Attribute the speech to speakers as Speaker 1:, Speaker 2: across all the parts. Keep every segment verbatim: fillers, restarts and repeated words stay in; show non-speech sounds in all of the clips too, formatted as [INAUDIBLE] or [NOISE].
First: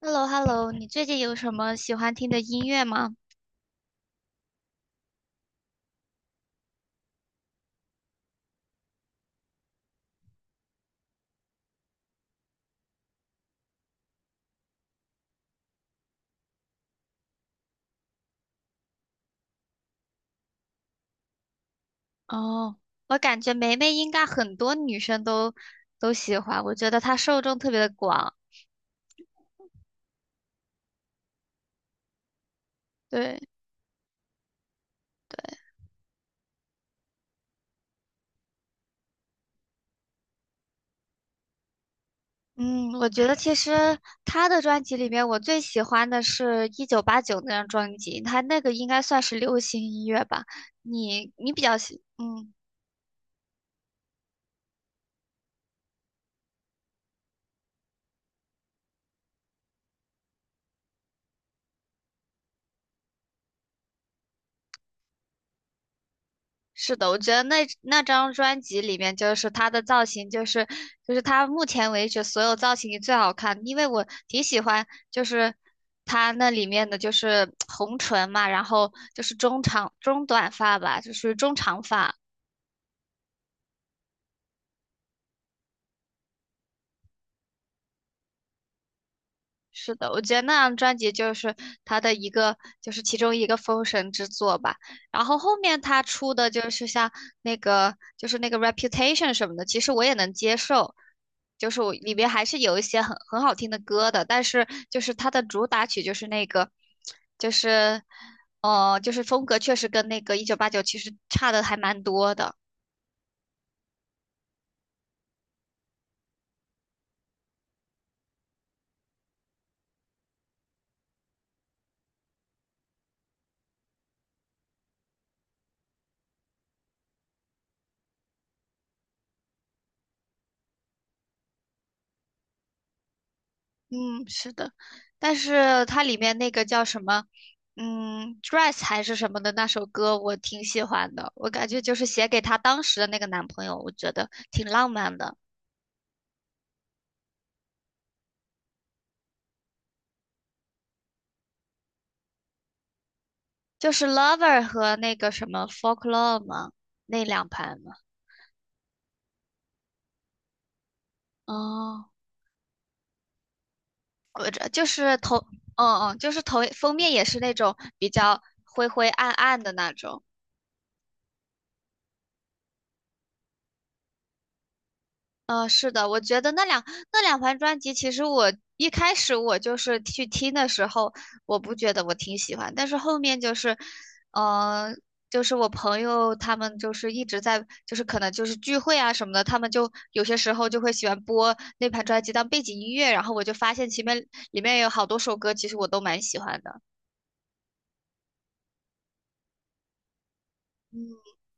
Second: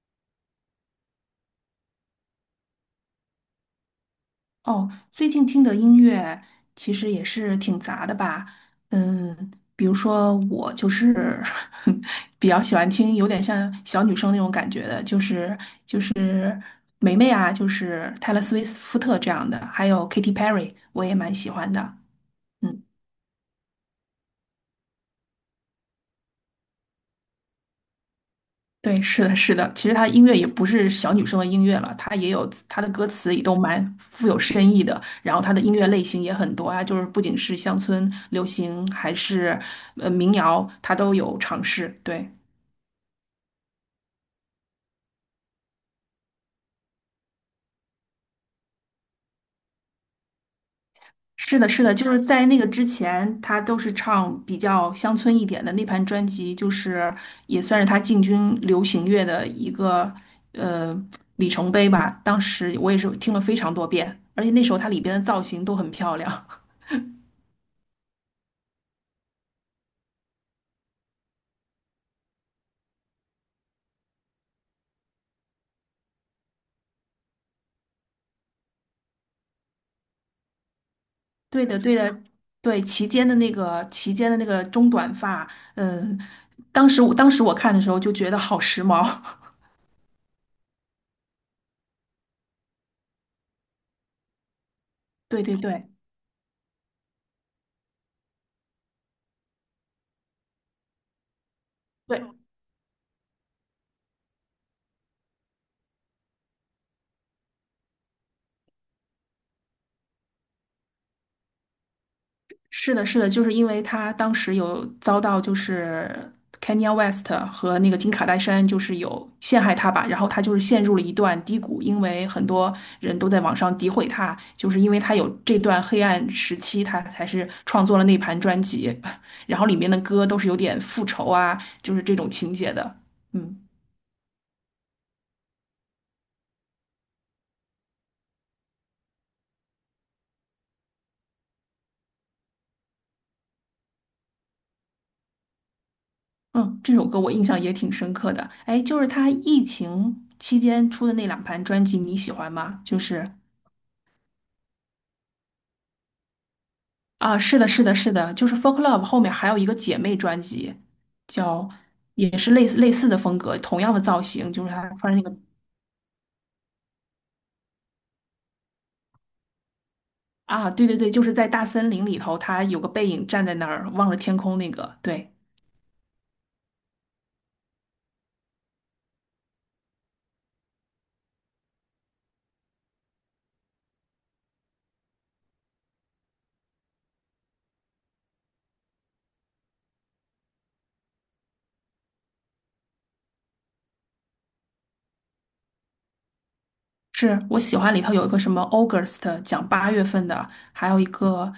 Speaker 1: h e l l o h e l l o 你最近有什么喜欢听的音乐吗？
Speaker 2: 哦，最近听的音乐其实也是挺杂的吧，嗯，比如说我就是 [LAUGHS] 比较喜欢听有点像小女生那种感觉的，就是就是霉霉啊，就是泰勒·斯威夫特这样的，还有 Katy Perry，我也蛮喜欢的。
Speaker 1: 哦，
Speaker 2: 嗯。
Speaker 1: 我感觉梅梅应该很多女生都都喜欢，我觉得她受众特别的广。
Speaker 2: 对，是的，是的。其实她音乐也不是小女生的音乐了，她也有她的歌词
Speaker 1: 对，
Speaker 2: 也都蛮富有深意的。然后她的音乐类型也很多啊，就是不仅是乡村流行，还是呃民谣，她都有尝试。对，
Speaker 1: 嗯，我觉得其实她的专辑里面，我最喜欢的是《一九八九那张专辑，她那个应该算是流行音乐吧。你你
Speaker 2: 是
Speaker 1: 比
Speaker 2: 的，
Speaker 1: 较
Speaker 2: 是的，
Speaker 1: 喜，
Speaker 2: 就是在
Speaker 1: 嗯，
Speaker 2: 那个之前，她都是唱比较乡村一点的。那盘专辑就是也算是她进军流行乐的一个呃里程碑吧。当时我也是听了非常多遍，而且那时候她里边的造型都很漂亮。
Speaker 1: 是的，我觉得那那张专辑里面，就是她的造型，就是就是她目前为止所有造型里最好看，因为我挺喜欢，就是她那里面的就是红唇嘛，然后就是中长中短发吧，就是中
Speaker 2: 对的，
Speaker 1: 长
Speaker 2: 对
Speaker 1: 发，
Speaker 2: 的，对齐肩的那个齐肩的那个中短发，嗯，当时我当时我看的时候就觉得好时髦。[LAUGHS]
Speaker 1: 是的，我觉得那张专辑就是他的一个，就是其中一个封神之作吧。然后
Speaker 2: 对
Speaker 1: 后
Speaker 2: 对
Speaker 1: 面
Speaker 2: 对，
Speaker 1: 他出的就是像那个，就是那个 Reputation 什么的，其实我也能接受，就是我里面还是有一些很很好听的歌的。但是就是他的主打曲就是那个，就是，呃，就是风格确实跟那个一九八九其实差的还蛮多的。
Speaker 2: 是的，是的，就是因为他当时有遭到就是 Kanye West 和那个金卡戴珊就是有陷害他吧，然后他就是陷入了一段低谷，因为很多人都在网上诋毁他，就是因为他有这段黑暗时期，他才是创作了那盘专辑，[LAUGHS] 然后里面的歌都是有点复仇啊，就是这种情节的，嗯。
Speaker 1: 嗯，是的，但是它里面那个叫什么，嗯，Dress 还是什么的那首歌，我挺喜欢的。我感觉就是写给她当时的那个男朋友，我觉得挺浪漫的。
Speaker 2: 嗯，这首歌我印象也挺深刻的。哎，就是他疫情期间出的那两盘专辑，你喜欢吗？就是
Speaker 1: 就是 Lover 和那个什么 Folklore 嘛，那
Speaker 2: 啊，
Speaker 1: 两
Speaker 2: 是的，
Speaker 1: 盘
Speaker 2: 是
Speaker 1: 嘛。
Speaker 2: 的，是的，就是《Folk Love》后面还有一个姐妹专辑，叫
Speaker 1: 哦，
Speaker 2: 也是类似类似的风格，同样的造
Speaker 1: 我
Speaker 2: 型，就
Speaker 1: 这
Speaker 2: 是
Speaker 1: 就
Speaker 2: 他穿
Speaker 1: 是
Speaker 2: 那个
Speaker 1: 头，嗯嗯，就是头封面也是那种比较灰灰暗暗的那种。
Speaker 2: 啊，对对对，就是在大森林里头，他有个背影站在那儿望着天空那个，对。
Speaker 1: 嗯，是的，我觉得那两那两盘专辑，其实我一开始我就是去听的时候，我不觉得我挺喜欢，但是后面就是，呃，就是我朋友他们就是一直在，就是可能就是聚会啊什么的，他们就有些时候就会喜欢播那盘专辑当背景音乐，然后我就发现前面里面有好多首歌，其实我都蛮喜欢的。
Speaker 2: 是我喜欢里头有一个什么 August 讲八月份的，还有一个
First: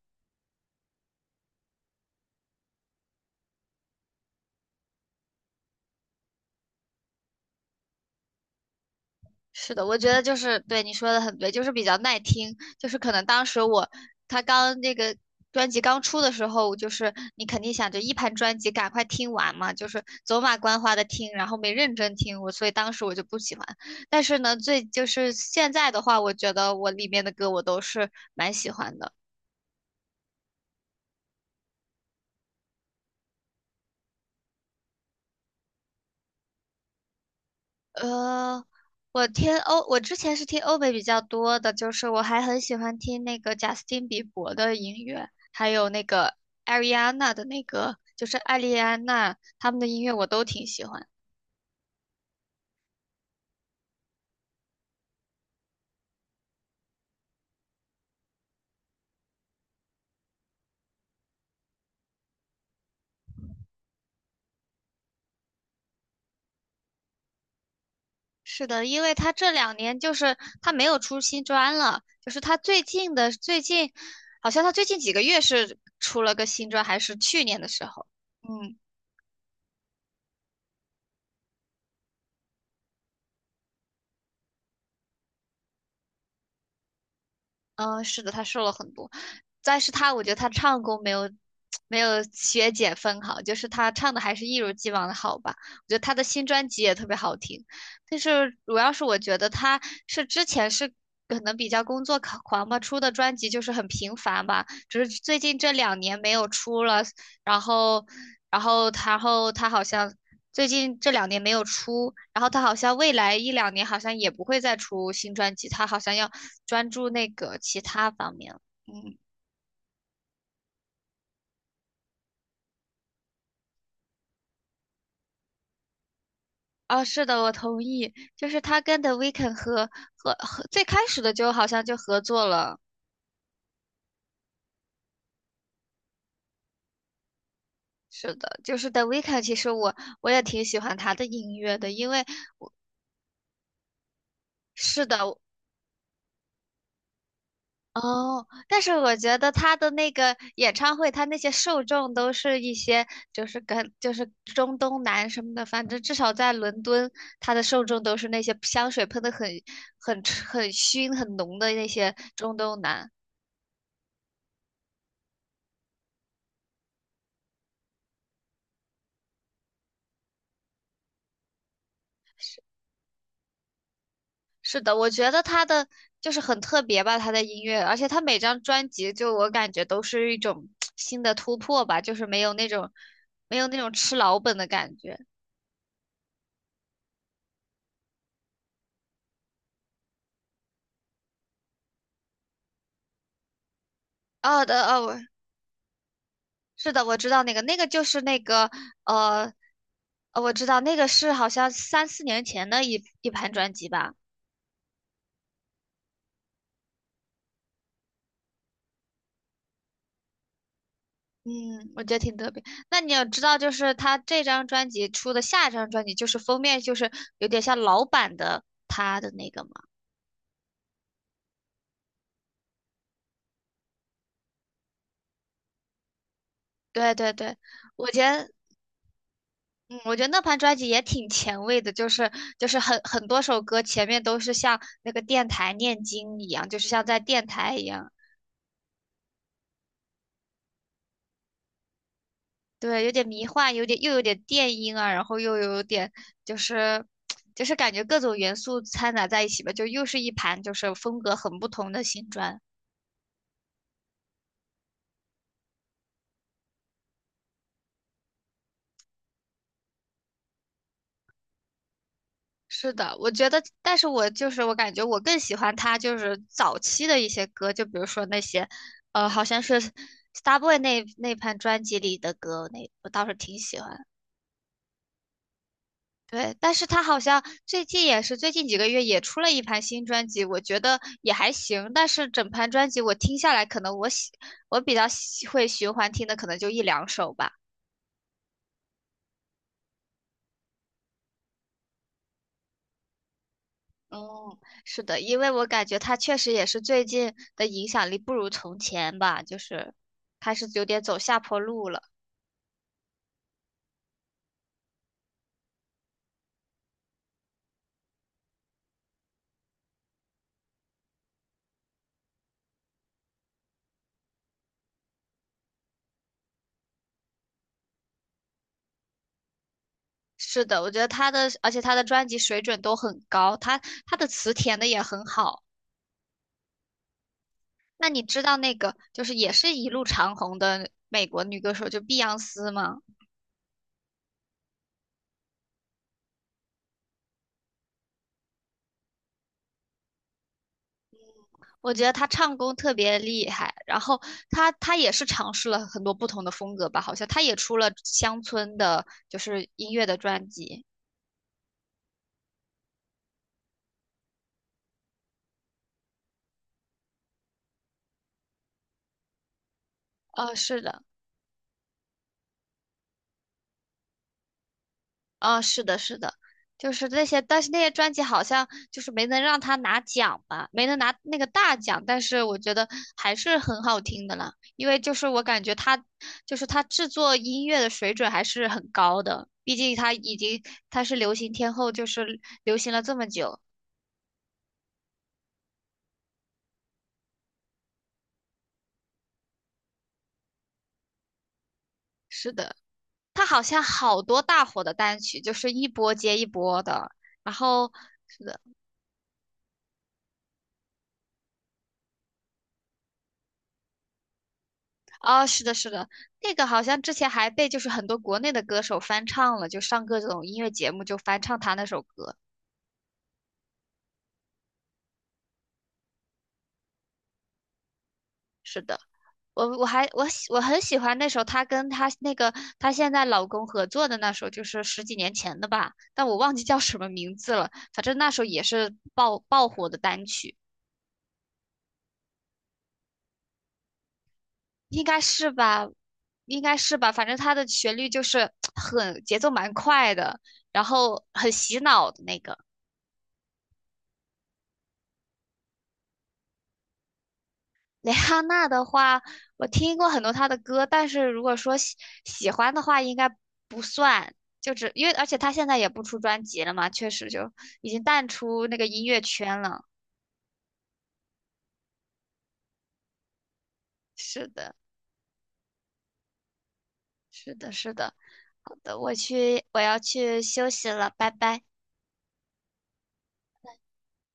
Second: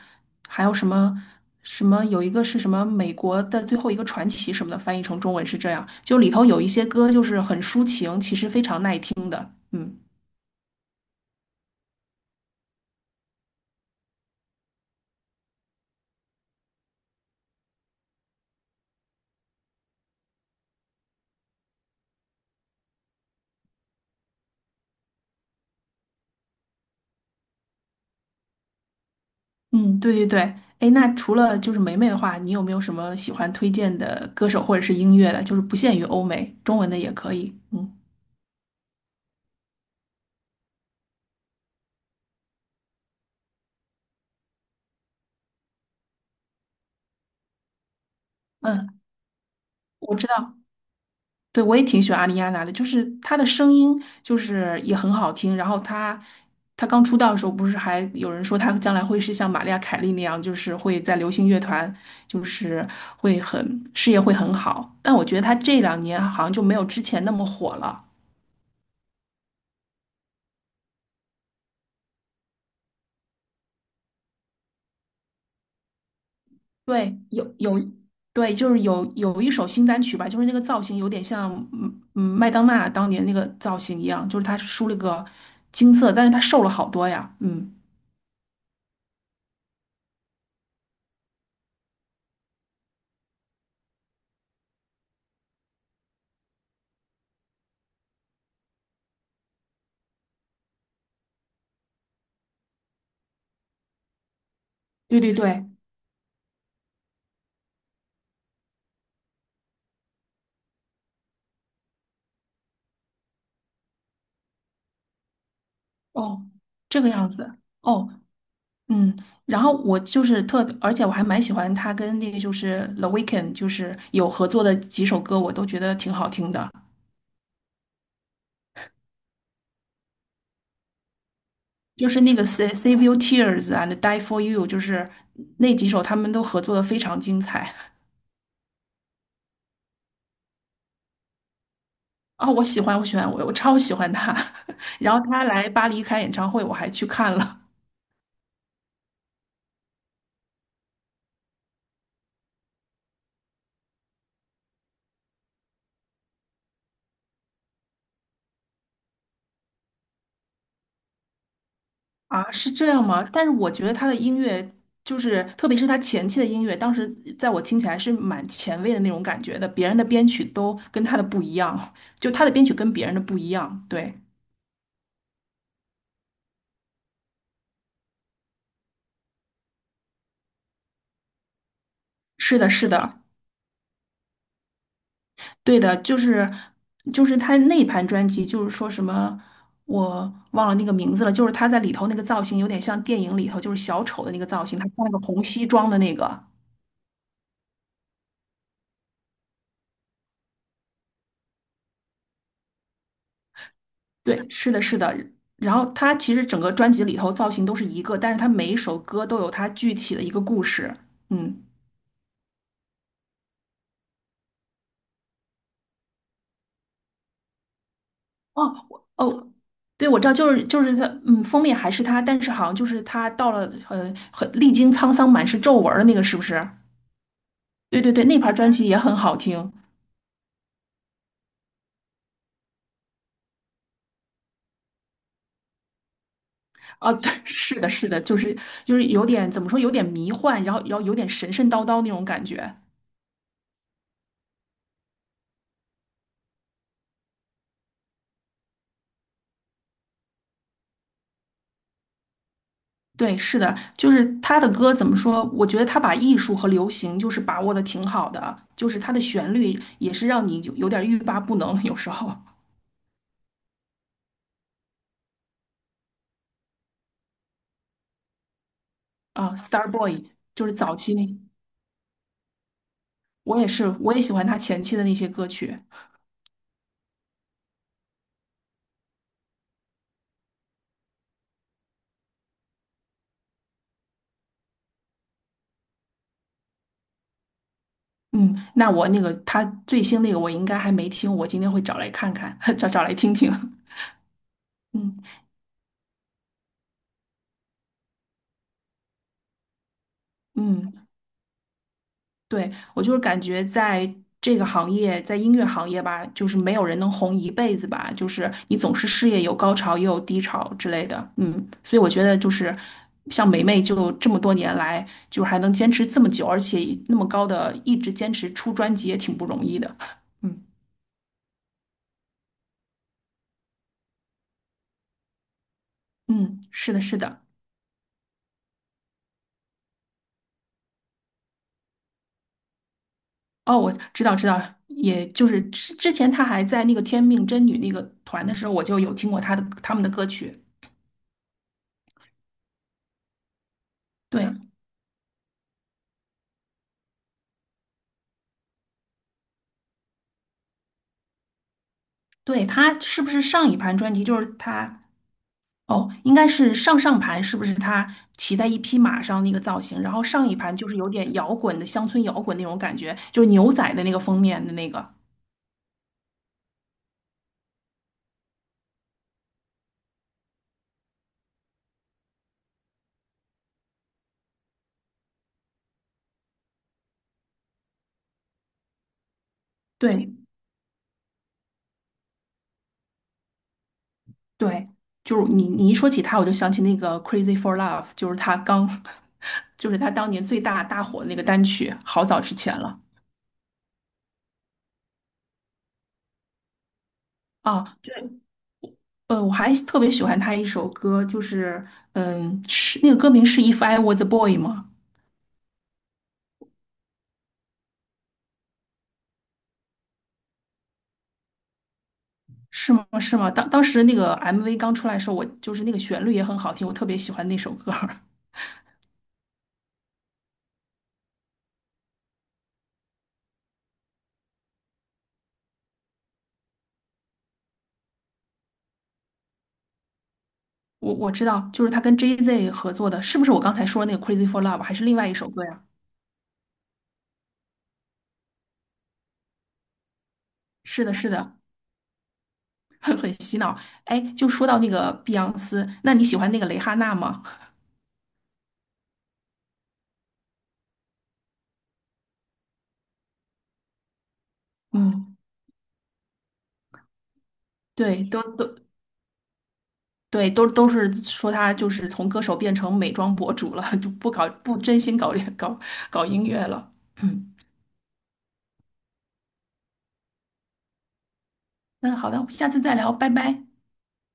Speaker 2: 还有什么什么有一个是什么美国的最后一个传奇什么的，翻译成中文是这样。就里头有一些歌就是很抒情，其实非常耐听的。
Speaker 1: 是的，
Speaker 2: 嗯
Speaker 1: 我觉得就是对你说的很对，就是比较耐听。就是可能当时我他刚那个专辑刚出的时候，就是你肯定想着一盘专辑赶快听完嘛，就是走马观花的听，然后没认真听我，所以当时我就不喜欢。但是呢，最就是现在的话，我觉得我里面的歌我都是蛮喜欢的。
Speaker 2: 嗯，对对对。哎，那除了就是梅梅的话，你有没有什么喜欢推荐的歌手或者是音乐的？就是不限于欧美，中文的也可以。嗯
Speaker 1: 呃，我听欧，我之前是听欧美比较多的，就是我还很喜欢听那个贾斯汀比伯的音乐，还有那个艾瑞安娜的那个，就是艾丽
Speaker 2: 嗯，
Speaker 1: 安娜他们的音乐
Speaker 2: 我
Speaker 1: 我
Speaker 2: 知
Speaker 1: 都
Speaker 2: 道。
Speaker 1: 挺喜欢。
Speaker 2: 对，我也挺喜欢阿丽亚娜的，就是她的声音就是也很好听。然后她，她刚出道的时候，不是还有人说她将来会是像玛丽亚·凯莉那样，就是会在流行乐团，就是会很事业会很好。但我觉得她这两年好像就没有之前那么火了。
Speaker 1: 是的，因为他这两年就是他没有出新专了，就是他最近的最近，好像他最近几个月是出了个新专，还是
Speaker 2: 对，
Speaker 1: 去
Speaker 2: 有
Speaker 1: 年的
Speaker 2: 有，
Speaker 1: 时候。
Speaker 2: 对，就
Speaker 1: 嗯。
Speaker 2: 是有有一首新单曲吧，就是那个造型有点像嗯嗯麦当娜当年那个造型一样，就是她梳了个金色，但是她瘦了好多呀。嗯，
Speaker 1: 嗯，是的，他瘦了很多，但是他我觉得他唱功没有没有学姐分好，就是他唱的还是一如既往的好吧。我觉得他的新专辑也特别好听，但是主要是我觉得他是之前是可能比较工作狂狂吧，出的专辑就是很频繁吧，只是
Speaker 2: 对对
Speaker 1: 最近
Speaker 2: 对，
Speaker 1: 这两年没有出了，然后，然后，然后他好像最近这两年没有出，然后他好像未来一两年好像也不会再出新专辑，他好像要
Speaker 2: 哦，
Speaker 1: 专
Speaker 2: 这个
Speaker 1: 注那
Speaker 2: 样子。
Speaker 1: 个其
Speaker 2: 哦，
Speaker 1: 他方面了。
Speaker 2: 嗯，
Speaker 1: 嗯，
Speaker 2: 然后我就是特别而且我还蛮喜欢他跟那个就是 The Weeknd，就是有合作的几首歌，我都觉得挺好听的。
Speaker 1: 哦，是的，我同意，就是他跟 The Weeknd 和和和最开始的就好像就
Speaker 2: 就
Speaker 1: 合
Speaker 2: 是那
Speaker 1: 作
Speaker 2: 个 Sa-
Speaker 1: 了。
Speaker 2: Save Your Tears and Die for You，就是那几首他们都合作的非常精彩
Speaker 1: 是的，就是 The Weeknd,其实我我也挺喜欢他的音乐的，因为
Speaker 2: 啊，我喜欢，我喜欢，我我超喜欢他。[LAUGHS]
Speaker 1: 是
Speaker 2: 然
Speaker 1: 的，
Speaker 2: 后他来巴黎开演唱会，我还去看了。
Speaker 1: 哦，但是我觉得他的那个演唱会，他那些受众都是一些就是跟就是中东南什么的，反正至少在伦敦，他的受众都是那些香水喷的很很很熏很浓的那些
Speaker 2: 啊，
Speaker 1: 中
Speaker 2: 是
Speaker 1: 东
Speaker 2: 这样
Speaker 1: 男。
Speaker 2: 吗？但是我觉得他的音乐，就是特别是他前期的音乐，当时在我听起来是蛮前卫的那种感觉的，别人的编曲都跟他的不一样，就他的编曲跟别人的不一样。对，
Speaker 1: 是的，我觉得他的就是很特别吧，他的音乐，而且他每张专辑就我感觉都是一种新的突破吧，就是没有
Speaker 2: 是
Speaker 1: 那
Speaker 2: 的，是
Speaker 1: 种
Speaker 2: 的，
Speaker 1: 没有那种吃老本的感觉。
Speaker 2: 对的，就是就是他那一盘专辑，就是说什么我忘了那个名字了，就是他在里头那个造型有点像电影里头就是小丑的那个
Speaker 1: 哦
Speaker 2: 造
Speaker 1: 的
Speaker 2: 型，他穿了
Speaker 1: 哦，
Speaker 2: 个红西装的那个。
Speaker 1: 是的，我知道那个，那个就是那个，呃，呃，我知道那个是好像三四年前的一一盘专辑吧，
Speaker 2: 对，是的，是的。然后他其实整个专辑里头造型都是一个，但是他每一首歌都有他具体的一个故事。嗯，
Speaker 1: 嗯，我觉得挺特别。那你要知道，就是他这张专辑出的下一张专辑，就是封面就是有点像老版的
Speaker 2: 哦，我
Speaker 1: 他的那
Speaker 2: 哦，
Speaker 1: 个嘛。
Speaker 2: 对，我知道，就是就是他，嗯，封面还是他，但是好像就是他到了，呃，很历经沧桑，满是皱纹儿的那个，是不是？
Speaker 1: 对对对，
Speaker 2: 对
Speaker 1: 我
Speaker 2: 对
Speaker 1: 觉
Speaker 2: 对，那
Speaker 1: 得，
Speaker 2: 盘专辑也很好听
Speaker 1: 嗯，我觉得那盘专辑也挺前卫的，就是就是很很多首歌前面都是像那个电台念经一样，就是像
Speaker 2: 啊。
Speaker 1: 在
Speaker 2: 对
Speaker 1: 电台
Speaker 2: 是
Speaker 1: 一
Speaker 2: 的，是
Speaker 1: 样。
Speaker 2: 的，就是就是有点怎么说，有点迷幻，然后然后有点神神叨叨那种感觉。
Speaker 1: 对，有点迷幻，有点又有点电音啊，然后又有点就是就是感觉各种元素掺杂在一起吧，就又是一盘就是风格很不同的新专。
Speaker 2: 对，是的，就是他的歌怎么说？我觉得他把艺术和流行就是把握的挺好的，就是他的旋律也是让你有有点欲罢不能，有时候
Speaker 1: 是的，我觉得，但是我就是我感觉我更喜欢他就是早期的一些歌，就比如说那些，呃，好
Speaker 2: 啊
Speaker 1: 像是
Speaker 2: ，Star Boy 就是
Speaker 1: Starboy
Speaker 2: 早
Speaker 1: 那
Speaker 2: 期那，
Speaker 1: 那盘专辑里的歌，那我倒是挺
Speaker 2: 我也
Speaker 1: 喜
Speaker 2: 是，
Speaker 1: 欢。
Speaker 2: 我也喜欢他前期的那些歌曲。
Speaker 1: 对，但是他好像最近也是最近几个月也出了一盘新专辑，我觉得也还行。但是整盘专辑我听下来，可能我喜我比较喜会循环听的，可能就一两首吧。
Speaker 2: 嗯，那我那个他最新那个我应该还没听，我今天会找来看看，[LAUGHS] 找找来听听。
Speaker 1: 嗯，
Speaker 2: [LAUGHS]
Speaker 1: 是
Speaker 2: 嗯
Speaker 1: 的，因为我感觉他确实也是最近的影响力不如从前吧，就是开始有点
Speaker 2: 嗯，
Speaker 1: 走下坡路了。
Speaker 2: 对，我就是感觉在这个行业，在音乐行业吧，就是没有人能红一辈子吧，就是你总是事业有高潮也有低潮之类的，嗯，所以我觉得就是像梅梅就这么多年来，就是还能坚持这么久，而且那么高的一直坚持出专辑也挺不容易的，嗯
Speaker 1: 是的，我觉得他的，而且他的专辑水准都很高，他他的词填的也很好。
Speaker 2: 嗯，是的，是的，
Speaker 1: 那你知道那个就是也是一路长红的美国女歌手，就碧昂斯吗？
Speaker 2: 哦，我知道知道，也就是之之前她还在那个天命真女那个团的时候，我就有听过她的他们的歌曲，
Speaker 1: 我觉得她唱功特别厉害，然后
Speaker 2: 对，
Speaker 1: 她她也是尝试了很多不同的风格吧，好像她也出了乡村的，就是音乐的专辑。
Speaker 2: 对，他是不是上一盘专辑就是他？哦，应该是上上盘，是不是他骑在一匹马上那个造型？然后上
Speaker 1: 呃，
Speaker 2: 一盘
Speaker 1: 是
Speaker 2: 就是
Speaker 1: 的。
Speaker 2: 有点摇滚的乡村摇滚那种感觉，就是牛仔的那个封面的那个。
Speaker 1: 啊、是的，是的，就是那些，但是那些专辑好像就是没能让他拿奖吧，没能拿那个大奖，但是我觉得还是很好听的啦，因为就是我感觉他，就是他制作音乐的水准还是很高的，毕竟他
Speaker 2: 对
Speaker 1: 已经他是流行天后，就是流行了这么久。
Speaker 2: 对，就是你你一说起他，我就想起那个《Crazy for Love》，就是他刚，[LAUGHS] 就是他当年最大大火的那个单曲，好早
Speaker 1: 是
Speaker 2: 之
Speaker 1: 的，
Speaker 2: 前了
Speaker 1: 他好像好多大火的单曲，就是一波接一波的，然
Speaker 2: 啊。
Speaker 1: 后。是的。
Speaker 2: 呃，我还特别喜欢他一首歌，就是嗯，是那个歌名是《If I Was a Boy》吗？
Speaker 1: 哦，是的，是的，那个好像之前还被就是很多国内的歌手翻唱了，就上各种音乐节目就翻唱他那首歌。
Speaker 2: 是吗？是吗？当当时那个 M V 刚出来的时候，我就是那个旋律也很好听，我特别喜欢那首歌儿 [LAUGHS]
Speaker 1: 是的，我我还我喜我很喜欢那首她跟她那个她现在老公合作的那首，就是十几年前的吧，但我忘记叫什么名字了。反正那首也是爆爆火的单曲，
Speaker 2: 我我知道，就是他跟 J Z 合作的，是不是我刚才说的那个《Crazy for Love》，还
Speaker 1: 应
Speaker 2: 是另
Speaker 1: 该
Speaker 2: 外一首
Speaker 1: 是
Speaker 2: 歌呀？
Speaker 1: 吧，应该是吧。反正它的旋律就是很节奏蛮快的，然
Speaker 2: 是的，
Speaker 1: 后
Speaker 2: 是
Speaker 1: 很
Speaker 2: 的，
Speaker 1: 洗脑的那个。
Speaker 2: [LAUGHS] 很很洗脑。哎，就说到那个碧昂斯，那你喜欢那个蕾哈娜吗？
Speaker 1: 蕾哈娜的话，我听过很多她的歌，但是如果说喜喜欢的话，应该不算，就只因为而且
Speaker 2: 嗯，
Speaker 1: 她现在也不出专辑了嘛，确实就已经
Speaker 2: 对，
Speaker 1: 淡
Speaker 2: 都
Speaker 1: 出那
Speaker 2: 都
Speaker 1: 个音乐圈了。
Speaker 2: 对，都都是说她就是从歌手变成美妆博主了，就不
Speaker 1: 是
Speaker 2: 搞
Speaker 1: 的，
Speaker 2: 不真心搞搞搞音乐了。嗯，
Speaker 1: 是的，是的。好的，我去，我要去休息了，拜拜。
Speaker 2: 那好的，下次再聊，拜拜。